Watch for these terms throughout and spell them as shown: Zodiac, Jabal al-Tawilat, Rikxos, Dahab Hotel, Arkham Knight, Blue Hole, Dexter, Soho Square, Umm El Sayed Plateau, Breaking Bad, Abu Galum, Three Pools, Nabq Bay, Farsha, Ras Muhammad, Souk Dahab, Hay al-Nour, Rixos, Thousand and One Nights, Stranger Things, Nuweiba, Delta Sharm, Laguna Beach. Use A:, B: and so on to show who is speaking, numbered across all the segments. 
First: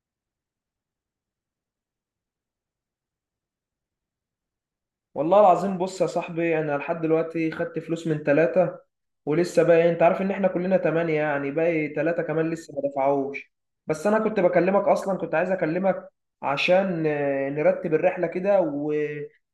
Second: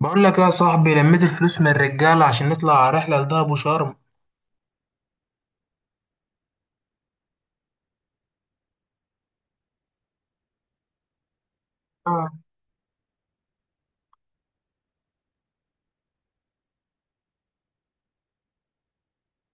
A: بقول لك يا صاحبي، لميت الفلوس من الرجاله عشان نطلع على رحله لدهب وشرم.
B: والله العظيم، بص يا صاحبي، انا لحد دلوقتي خدت فلوس من ثلاثة ولسه باقي. انت عارف ان احنا كلنا تمانية، يعني باقي ثلاثة
A: آه.
B: كمان لسه ما دفعوش. بس انا كنت بكلمك، اصلا كنت عايز اكلمك عشان نرتب الرحلة كده و...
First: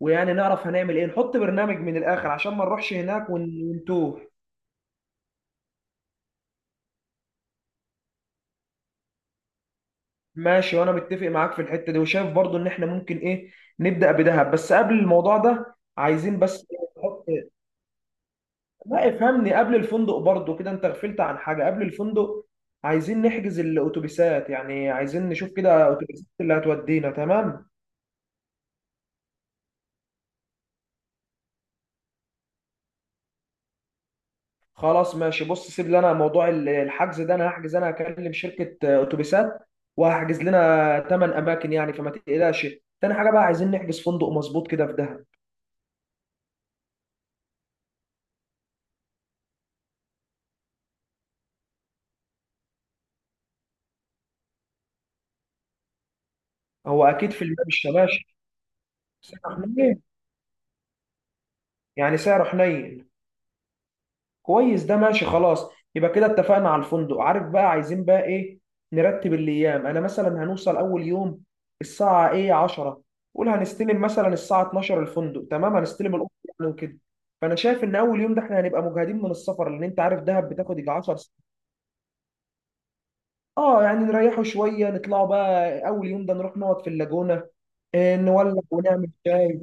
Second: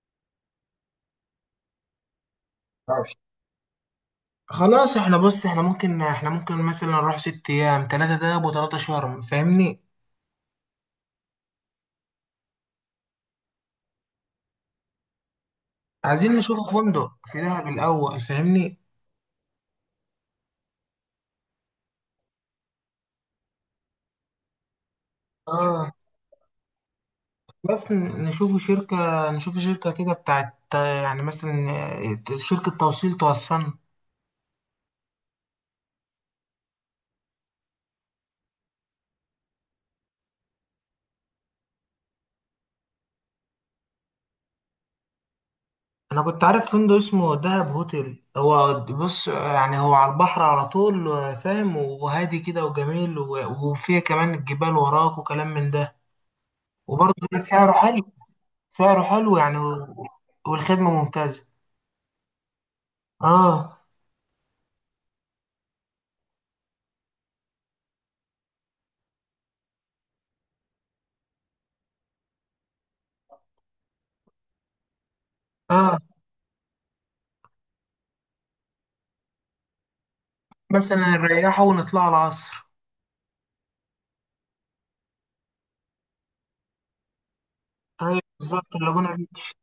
B: ويعني نعرف هنعمل ايه، نحط برنامج من الاخر عشان ما نروحش
A: ماشي.
B: هناك ونتوه.
A: خلاص، احنا بص احنا ممكن مثلا نروح 6 ايام، 3 دهب وتلاتة شرم، فاهمني؟
B: ماشي، وانا متفق معاك في الحتة دي، وشايف برضو ان احنا ممكن ايه، نبدأ بدهب. بس قبل الموضوع ده
A: عايزين
B: عايزين بس
A: نشوف فندق
B: نحط،
A: في دهب الاول، فاهمني؟
B: لا افهمني قبل الفندق، برضو كده انت غفلت عن حاجة قبل الفندق. عايزين نحجز الاتوبيسات، يعني عايزين نشوف
A: اه،
B: كده اتوبيسات اللي هتودينا. تمام،
A: بس نشوف شركة كده بتاعت يعني مثلا شركة توصيل توصلنا.
B: خلاص ماشي. بص، سيب لنا موضوع الحجز ده، انا هحجز، انا هكلم شركة اتوبيسات وهحجز لنا 8 اماكن يعني، فما تقلقش. تاني حاجة بقى، عايزين نحجز فندق مظبوط كده في دهب.
A: انا كنت عارف فندق اسمه دهب هوتيل، هو بص يعني هو على البحر على طول، فاهم؟ وهادي كده وجميل، وفيه كمان الجبال وراك وكلام من ده،
B: هو اكيد
A: وبرضه
B: في الماء
A: سعره
B: مش
A: حلو.
B: ماشي.
A: سعره حلو
B: سعره
A: يعني
B: حنين،
A: والخدمة ممتازة.
B: يعني سعره حنين.
A: اه
B: كويس، ده ماشي خلاص. يبقى كده اتفقنا على الفندق. عارف بقى عايزين بقى ايه؟ نرتب الايام. انا مثلا هنوصل اول يوم الساعه ايه، 10، قول. هنستلم مثلا الساعه 12 الفندق، تمام،
A: اه
B: هنستلم الاوضه يعني وكده. فانا شايف ان اول يوم ده احنا هنبقى مجهدين من السفر، لان انت عارف دهب بتاخد يجي
A: بس انا
B: 10 ساعات.
A: نريحه ونطلع العصر.
B: اه، يعني نريحوا شويه، نطلعوا بقى اول يوم ده، نروح نقعد في اللاجونه، إيه،
A: ايوه
B: نولع
A: بالظبط،
B: ونعمل
A: اللاجونة بيتش.
B: شاي.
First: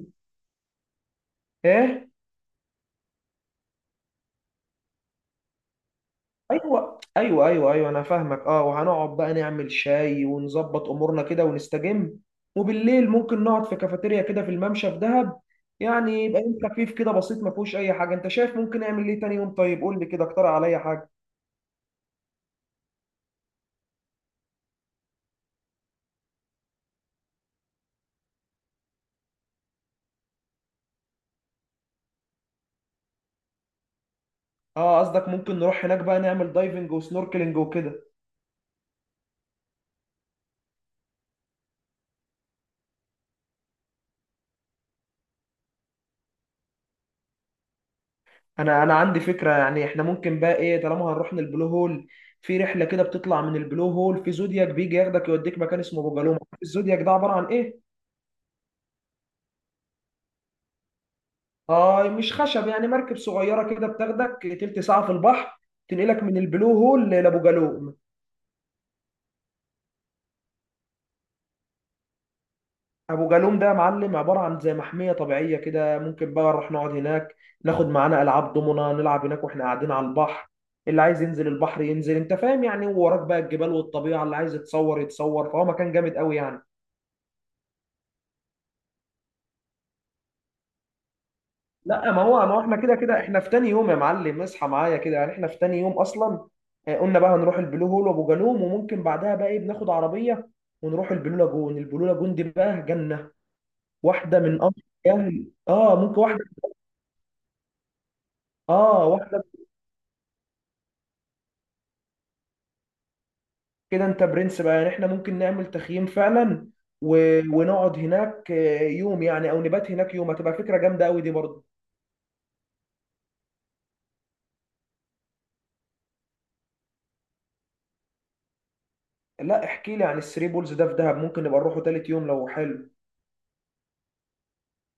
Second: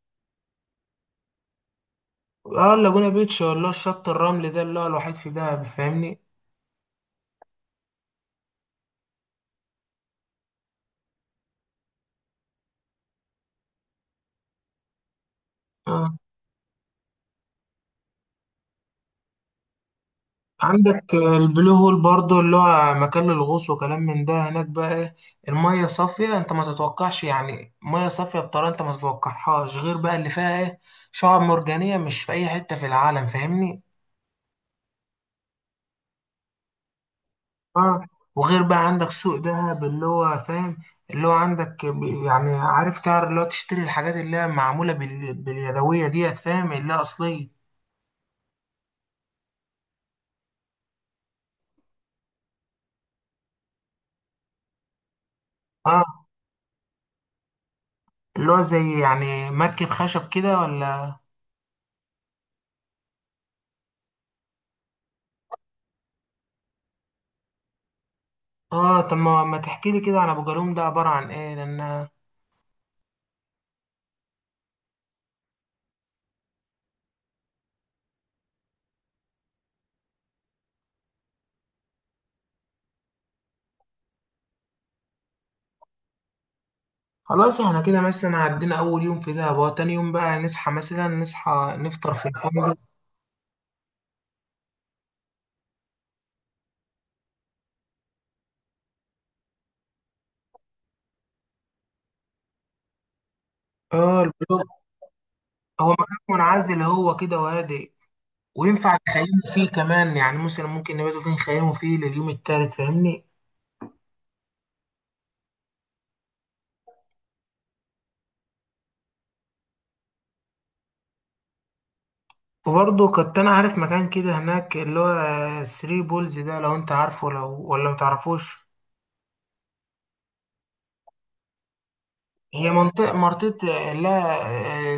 B: ايه.
A: اه، اللاجونة بيتش ولا الشط الرملي ده اللي هو الوحيد في دهب، فاهمني؟
B: ايوه ايوه ايوه ايوه، انا فاهمك. اه، وهنقعد بقى نعمل شاي ونظبط امورنا كده ونستجم. وبالليل ممكن نقعد في كافيتيريا كده في الممشى في دهب.
A: اه،
B: يعني يبقى يوم خفيف كده بسيط، ما فيهوش اي حاجه. انت شايف ممكن نعمل ايه تاني يوم؟ طيب قول لي كده، اقترح عليا حاجه.
A: عندك البلو هول برضو اللي هو مكان للغوص وكلام من ده، هناك بقى ايه؟ المية صافية، انت ما تتوقعش، يعني مية صافية بطريقة انت ما تتوقعهاش، غير بقى اللي فيها ايه؟ شعاب مرجانية مش في اي حتة في العالم، فاهمني؟
B: اه، قصدك ممكن نروح هناك بقى نعمل دايفنج وسنوركلينج وكده.
A: اه. وغير بقى عندك سوق دهب اللي هو فاهم، اللي هو عندك يعني عارف، تعرف اللي هو تشتري الحاجات اللي هي معمولة باليدوية ديت، فاهم؟ اللي هي أصلية.
B: انا عندي فكره. يعني احنا ممكن بقى ايه، طالما هنروح للبلو هول، في رحله كده بتطلع من البلو هول في زودياك، بيجي ياخدك يوديك مكان اسمه
A: اه،
B: بوجالوما. الزودياك ده عباره عن ايه؟
A: اللي هو زي يعني مركب خشب كده ولا؟
B: اه، مش خشب، يعني مركب صغيره كده بتاخدك تلت ساعه في البحر، تنقلك من البلو هول لابو جالوم.
A: اه، طب ما تحكي لي كده عن ابو جالوم ده؟ عباره عن ايه لان...
B: ابو جالوم ده يا معلم عباره عن زي محميه طبيعيه كده. ممكن بقى نروح نقعد هناك، ناخد معانا العاب دومنا، نلعب هناك واحنا قاعدين على البحر. اللي عايز ينزل البحر ينزل، انت فاهم يعني، ووراك بقى الجبال والطبيعه، اللي عايز يتصور يتصور. فهو مكان جامد قوي يعني.
A: خلاص، احنا كده مثلا عدينا اول يوم في دهب، هو تاني يوم بقى نصحى مثلا، نصحى
B: لا،
A: نفطر
B: ما
A: في
B: هو ما هو احنا
A: الفندق.
B: كده كده احنا في تاني يوم يا معلم. اصحى معايا كده، يعني احنا في تاني يوم اصلا. قلنا بقى هنروح البلو هول وابو جالوم. وممكن بعدها بقى ايه، بناخد عربيه ونروح البلو لاجون. البلو لاجون دي بقى جنه،
A: اه،
B: واحده من
A: البلوك.
B: امر. يعني
A: هو
B: اه،
A: مكان
B: ممكن واحده.
A: منعزل، هو كده وهادئ، وينفع
B: اه، واحده.
A: نخيموا فيه كمان، يعني مثلا ممكن نباتوا فيه، نخيموا فيه لليوم التالت، فاهمني؟
B: كده انت برنس بقى، يعني احنا ممكن نعمل تخييم فعلا و... ونقعد هناك يوم يعني، او نبات هناك يوم. هتبقى فكره جامده قوي دي برضه.
A: وبرضه كنت انا عارف مكان كده هناك اللي هو الثري بولز ده، لو انت عارفه لو ولا متعرفوش.
B: لا، احكي لي عن الثري بولز ده. في دهب ممكن نبقى نروحه تالت يوم لو
A: هي
B: حلو.
A: منطقة، لا،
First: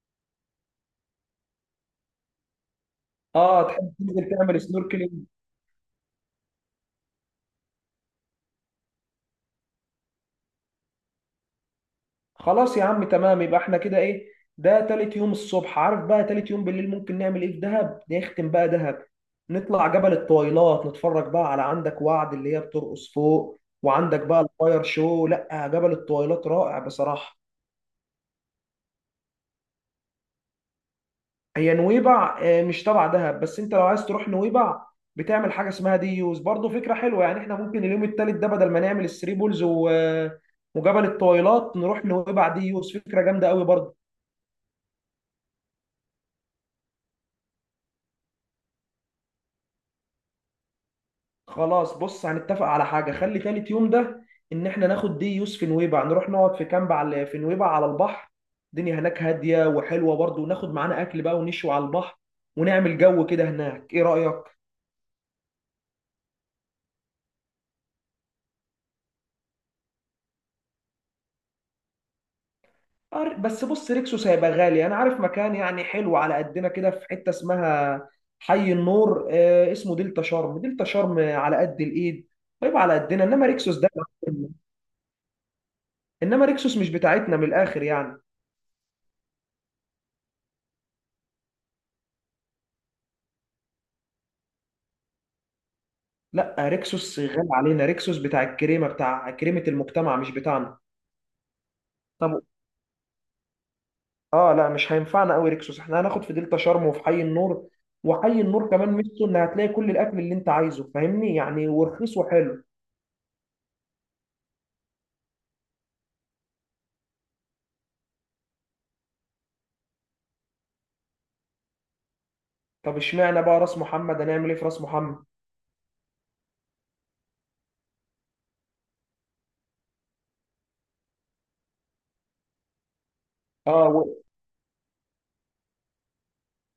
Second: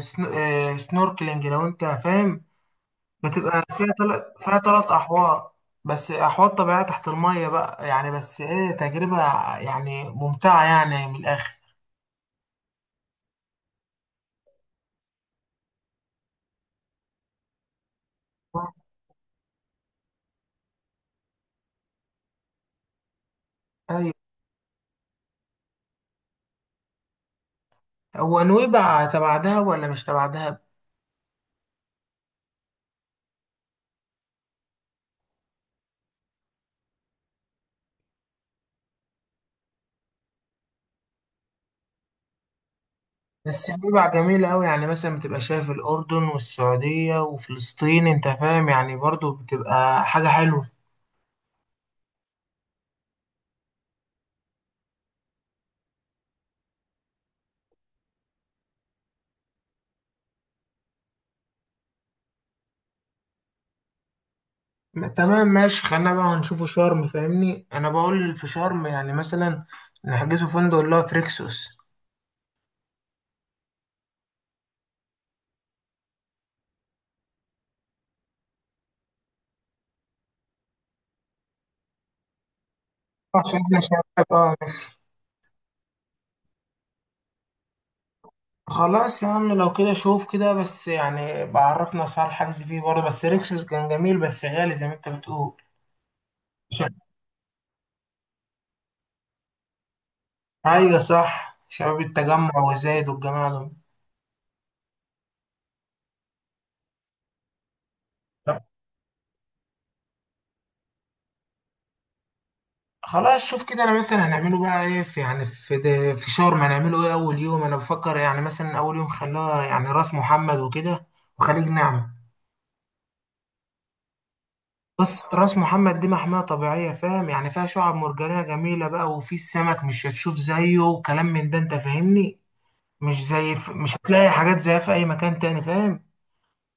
A: سنوركلينج، لو انت فاهم. بتبقى
B: اه،
A: فيها
B: تحب تنزل
A: 3، فيها
B: تعمل
A: تلات
B: سنوركلينج.
A: أحواض. بس أحواض طبيعية تحت المية بقى يعني، بس إيه، تجربة يعني ممتعة يعني من الآخر.
B: خلاص يا عم، تمام. يبقى احنا كده ايه، ده تالت يوم الصبح. عارف بقى تالت يوم بالليل ممكن نعمل ايه في دهب؟ نختم بقى دهب، نطلع جبل الطويلات، نتفرج بقى على عندك وعد اللي هي بترقص فوق،
A: أيوة.
B: وعندك بقى الفاير شو. لا، جبل الطويلات رائع بصراحة.
A: هو نويبع تبع دهب ولا مش تبع دهب؟
B: هي نويبع مش تبع دهب، بس انت لو عايز تروح نويبع، بتعمل حاجة اسمها دي يوز، برضه فكرة حلوة. يعني احنا ممكن اليوم التالت ده، بدل ما نعمل الثري بولز وجبل الطويلات، نروح نويبع دي يوز، فكرة جامدة قوي
A: بس
B: برضه.
A: نويبع جميلة أوي، يعني مثلا بتبقى شايف الأردن والسعودية وفلسطين، أنت فاهم؟ يعني برضو بتبقى حاجة حلوة.
B: خلاص بص، هنتفق على حاجة. خلي تالت يوم ده إن إحنا ناخد دي يوسف في نويبع، نروح نقعد في كامب على في نويبع على البحر. الدنيا هناك هادية وحلوة برضه، وناخد معانا أكل بقى ونشوي على البحر، ونعمل جو كده هناك. إيه رأيك؟
A: تمام ماشي، خلينا بقى نشوفوا شرم، فاهمني؟ أنا بقول في شرم يعني مثلا نحجزوا فندق اللي هو في ريكسوس،
B: بس بص، ريكسوس هيبقى غالي. أنا عارف مكان يعني حلو على قدنا، كده في حتة اسمها حي النور، آه، اسمه دلتا شرم. دلتا شرم على قد الإيد، طيب على قدنا، إنما
A: عشان
B: ريكسوس
A: احنا
B: ده،
A: شباب. اه ماشي،
B: إنما ريكسوس مش بتاعتنا من الآخر يعني.
A: خلاص يا عم، لو كده شوف كده بس، يعني بعرفنا اسعار الحجز فيه برضه، بس ريكسوس كان جميل بس غالي زي ما انت بتقول.
B: لا،
A: شا-
B: ريكسوس غالي علينا. ريكسوس بتاع الكريمه، بتاع كريمه المجتمع، مش بتاعنا.
A: ايوه صح، شباب
B: طب،
A: التجمع وزايد والجماعه دول.
B: اه، لا، مش هينفعنا قوي ريكسوس. احنا هناخد في دلتا شرم وفي حي النور. وحي
A: طب
B: النور كمان ميزته ان هتلاقي كل الاكل اللي انت عايزه، فاهمني، يعني ورخيص وحلو.
A: خلاص، شوف كده، انا مثلا هنعمله بقى ايه في يعني في ده، في شرم هنعمله ايه اول يوم؟ انا بفكر يعني مثلا اول يوم خلاه يعني راس محمد وكده وخليج نعمة.
B: طب اشمعنى بقى راس محمد؟ هنعمل ايه في راس
A: بس
B: محمد؟
A: راس محمد دي محمية طبيعية، فاهم؟ يعني فيها شعاب مرجانية جميلة بقى، وفي السمك مش هتشوف زيه وكلام من ده، انت فاهمني؟
B: اه
A: مش
B: و...
A: هتلاقي حاجات زيها في اي مكان تاني، فاهم؟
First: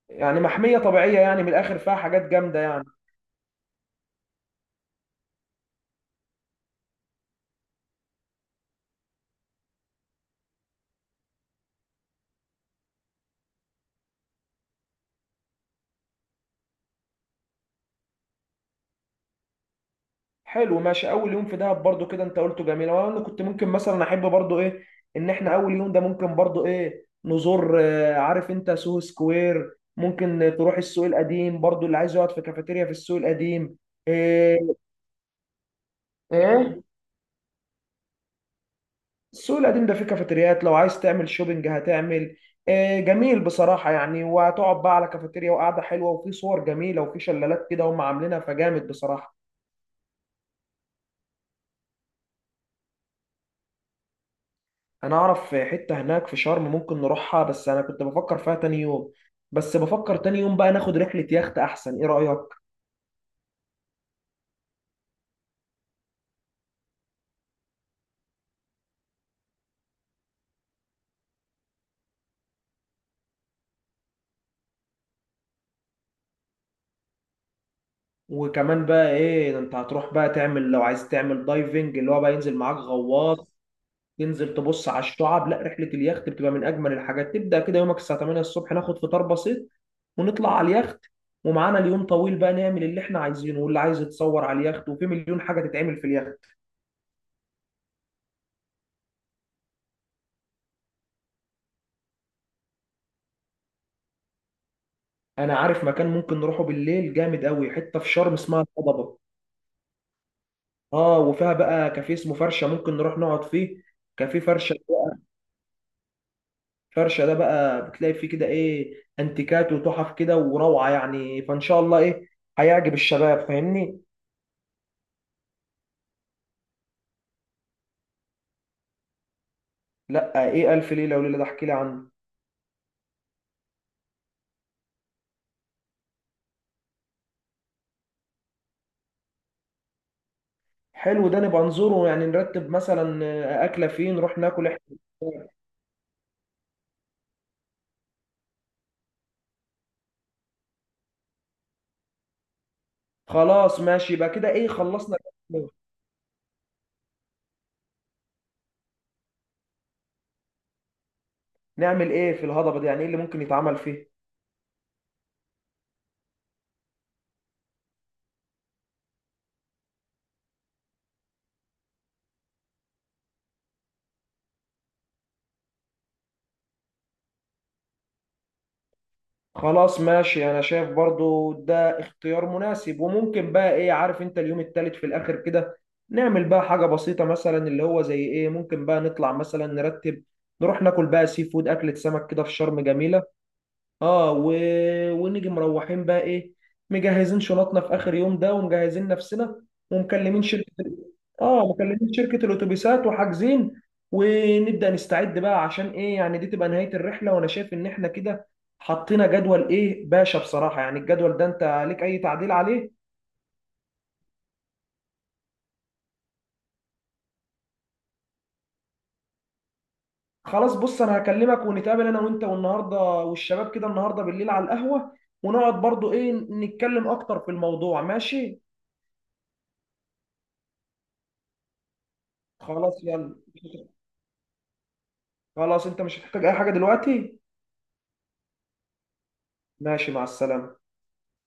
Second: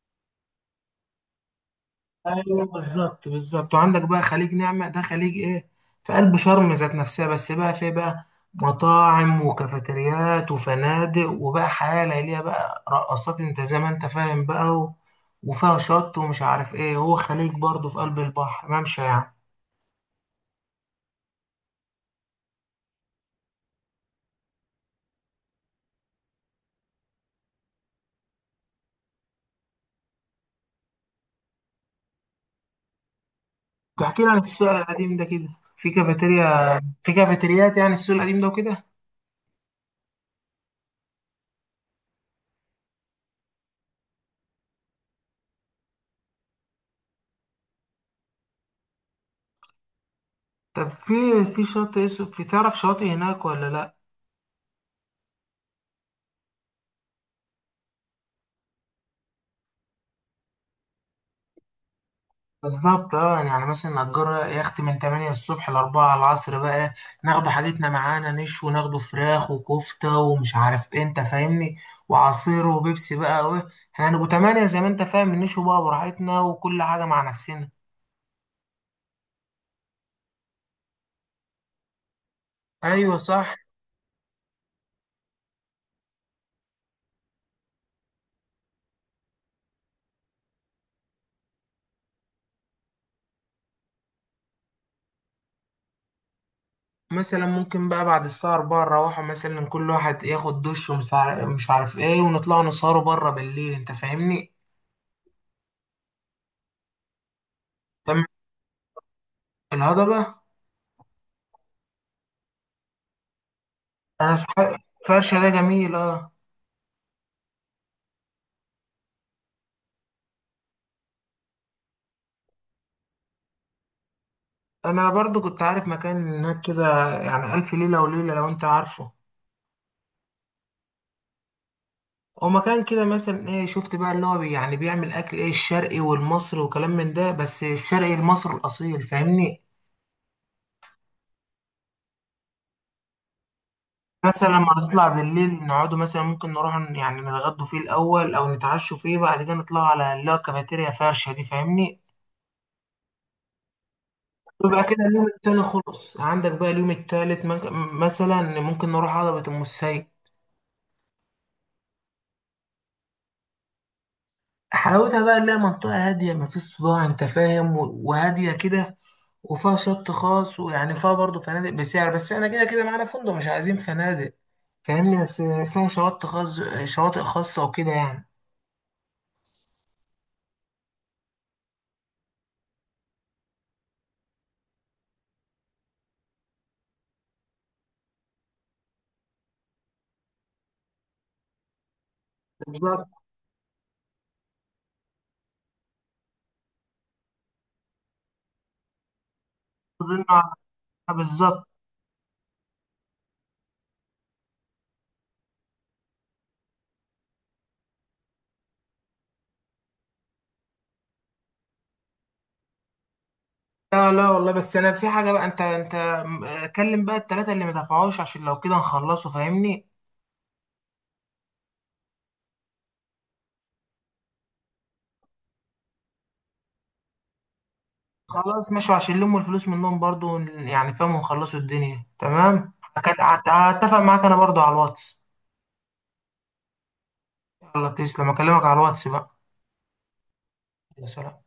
B: يعني محميه طبيعيه يعني، من الاخر فيها حاجات جامده
A: ايوه،
B: يعني.
A: بالظبط، وعندك بقى خليج نعمة، ده خليج ايه، في قلب شرم ذات نفسها، بس بقى فيه بقى مطاعم وكافيتريات وفنادق، وبقى حياة ليلية بقى، رقصات، انت زي ما انت فاهم بقى، و... وفيها شط ومش عارف ايه، هو خليج برضه في قلب البحر، ممشى يعني.
B: حلو، ماشي. اول يوم في دهب برضو كده انت قلته جميل، وانا كنت ممكن مثلا احب برضو ايه، ان احنا اول يوم ده ممكن برضو ايه، نزور عارف انت سوهو سكوير. ممكن تروح السوق القديم برضو، اللي عايز يقعد في كافيتيريا في السوق القديم.
A: تحكي لي عن
B: ايه.
A: السوق القديم ده كده؟ في كافيتيريا؟
B: ايه.
A: في كافيتريات يعني السوق القديم ده وكده؟
B: السوق القديم ده فيه كافيتريات، لو عايز تعمل شوبينج هتعمل، إيه، جميل بصراحة. يعني وهتقعد بقى على كافيتيريا، وقعدة حلوة، وفي صور جميلة، وفي شلالات كده هم عاملينها، فجامد بصراحة.
A: طب في... في شاطئ اسمه... في تعرف شاطئ هناك ولا لا؟
B: انا اعرف حتة هناك في شرم ممكن نروحها، بس انا كنت بفكر فيها تاني يوم. بس بفكر تاني يوم بقى ناخد رحلة يخت احسن. ايه رأيك؟
A: بالظبط، اه يعني، يعني مثلا نأجر يخت من 8 الصبح ل 4 العصر بقى، ناخد حاجتنا معانا نشوي، ناخده فراخ وكفتة ومش عارف ايه، انت فاهمني؟ وعصير وبيبسي بقى وايه، احنا هنبقوا 8 زي ما انت فاهم، نشوي بقى براحتنا وكل حاجة مع نفسنا.
B: وكمان بقى ايه، ده انت هتروح بقى تعمل، لو عايز تعمل دايفنج اللي هو بقى ينزل معاك
A: ايوه
B: غواص،
A: صح.
B: تنزل تبص على الشعاب. لا، رحلة اليخت بتبقى من اجمل الحاجات. تبدأ كده يومك الساعة 8 الصبح، ناخد فطار بسيط ونطلع على اليخت، ومعانا اليوم طويل بقى، نعمل اللي احنا عايزينه، واللي عايز يتصور على اليخت، وفي مليون حاجة تتعمل في اليخت.
A: مثلا ممكن بقى بعد الساعة 4 نروحوا مثلا كل واحد ياخد دش، ومش عارف مش عارف ايه، ونطلع نسهروا بره بالليل، انت فاهمني؟
B: انا عارف مكان ممكن نروحه بالليل جامد قوي، حتة في
A: تمام،
B: شرم اسمها الهضبة.
A: الهضبة.
B: اه، وفيها بقى كافيه اسمه فرشه، ممكن نروح نقعد فيه.
A: انا
B: كافيه
A: صح-
B: فرشه.
A: فرشة ده جميل، اه.
B: فرشه ده بقى بتلاقي فيه كده ايه، انتيكات وتحف كده وروعه يعني. فان شاء الله ايه، هيعجب الشباب فاهمني.
A: انا برضو كنت عارف مكان هناك كده يعني الف ليله وليله، لو انت عارفه.
B: لا ايه الف ليله وليله ده؟ احكي لي عنه.
A: هو مكان كده، مثلا ايه شفت بقى اللي هو يعني بيعمل اكل ايه، الشرقي والمصري وكلام من ده، بس الشرقي المصري الاصيل، فاهمني؟
B: حلو ده، نبقى نزوره. يعني نرتب مثلا اكله فين، نروح
A: مثلا لما
B: ناكل احنا.
A: نطلع بالليل نقعدوا، مثلا ممكن نروح يعني نتغدوا فيه الاول او نتعشوا فيه، بعد كده نطلعوا على اللي هو كافيتيريا فرشه دي، فاهمني؟
B: خلاص ماشي، يبقى كده ايه،
A: ويبقى كده
B: خلصنا.
A: اليوم التاني خلص. عندك بقى اليوم التالت مثلا ممكن نروح هضبة ام السيد.
B: نعمل ايه في الهضبه دي؟ يعني ايه اللي ممكن يتعمل فيه؟
A: حلاوتها بقى إنها منطقة هادية، مفيش صداع، أنت فاهم؟ وهادية كده، وفيها شط خاص، ويعني فيها برضه فنادق بسعر، بس احنا كده كده معانا فندق مش عايزين فنادق، فاهمني؟ بس فيها شواطئ خاص، شواطئ خاصة وكده يعني.
B: خلاص ماشي، انا شايف برضو ده اختيار مناسب. وممكن بقى ايه، عارف انت، اليوم التالت في الاخر كده، نعمل بقى حاجة بسيطة مثلا، اللي هو زي ايه، ممكن بقى نطلع مثلا نرتب، نروح ناكل بقى سي فود، اكلة سمك كده في شرم
A: بالظبط.
B: جميلة. اه و... ونيجي مروحين بقى ايه، مجهزين شنطنا في اخر يوم ده، ومجهزين نفسنا،
A: كلنا
B: ومكلمين
A: على-
B: شركه.
A: بالظبط.
B: اه، مكلمين شركه الاتوبيسات وحاجزين، ونبدا نستعد بقى عشان ايه، يعني دي تبقى نهايه الرحله. وانا شايف ان احنا كده حطينا جدول ايه باشا بصراحه. يعني الجدول ده انت ليك اي تعديل عليه؟
A: لا لا والله، بس أنا في حاجة بقى، أنت كلم بقى التلاتة اللي مدفعوش عشان لو كده نخلصه، فاهمني؟
B: خلاص بص، انا هكلمك ونتقابل، انا وانت والنهارده والشباب كده النهارده بالليل على القهوه، ونقعد برضو ايه، نتكلم اكتر في الموضوع. ماشي.
A: خلاص ماشي، عشان نلم الفلوس منهم برضه يعني فاهم، ونخلصوا الدنيا تمام.
B: خلاص، يلا.
A: هتفق معاك أنا برضه على الواتس.
B: خلاص، انت مش هتحتاج اي حاجة دلوقتي.
A: الله تسلم، اكلمك على الواتس بقى.
B: ماشي، مع السلامة.
A: يا سلام.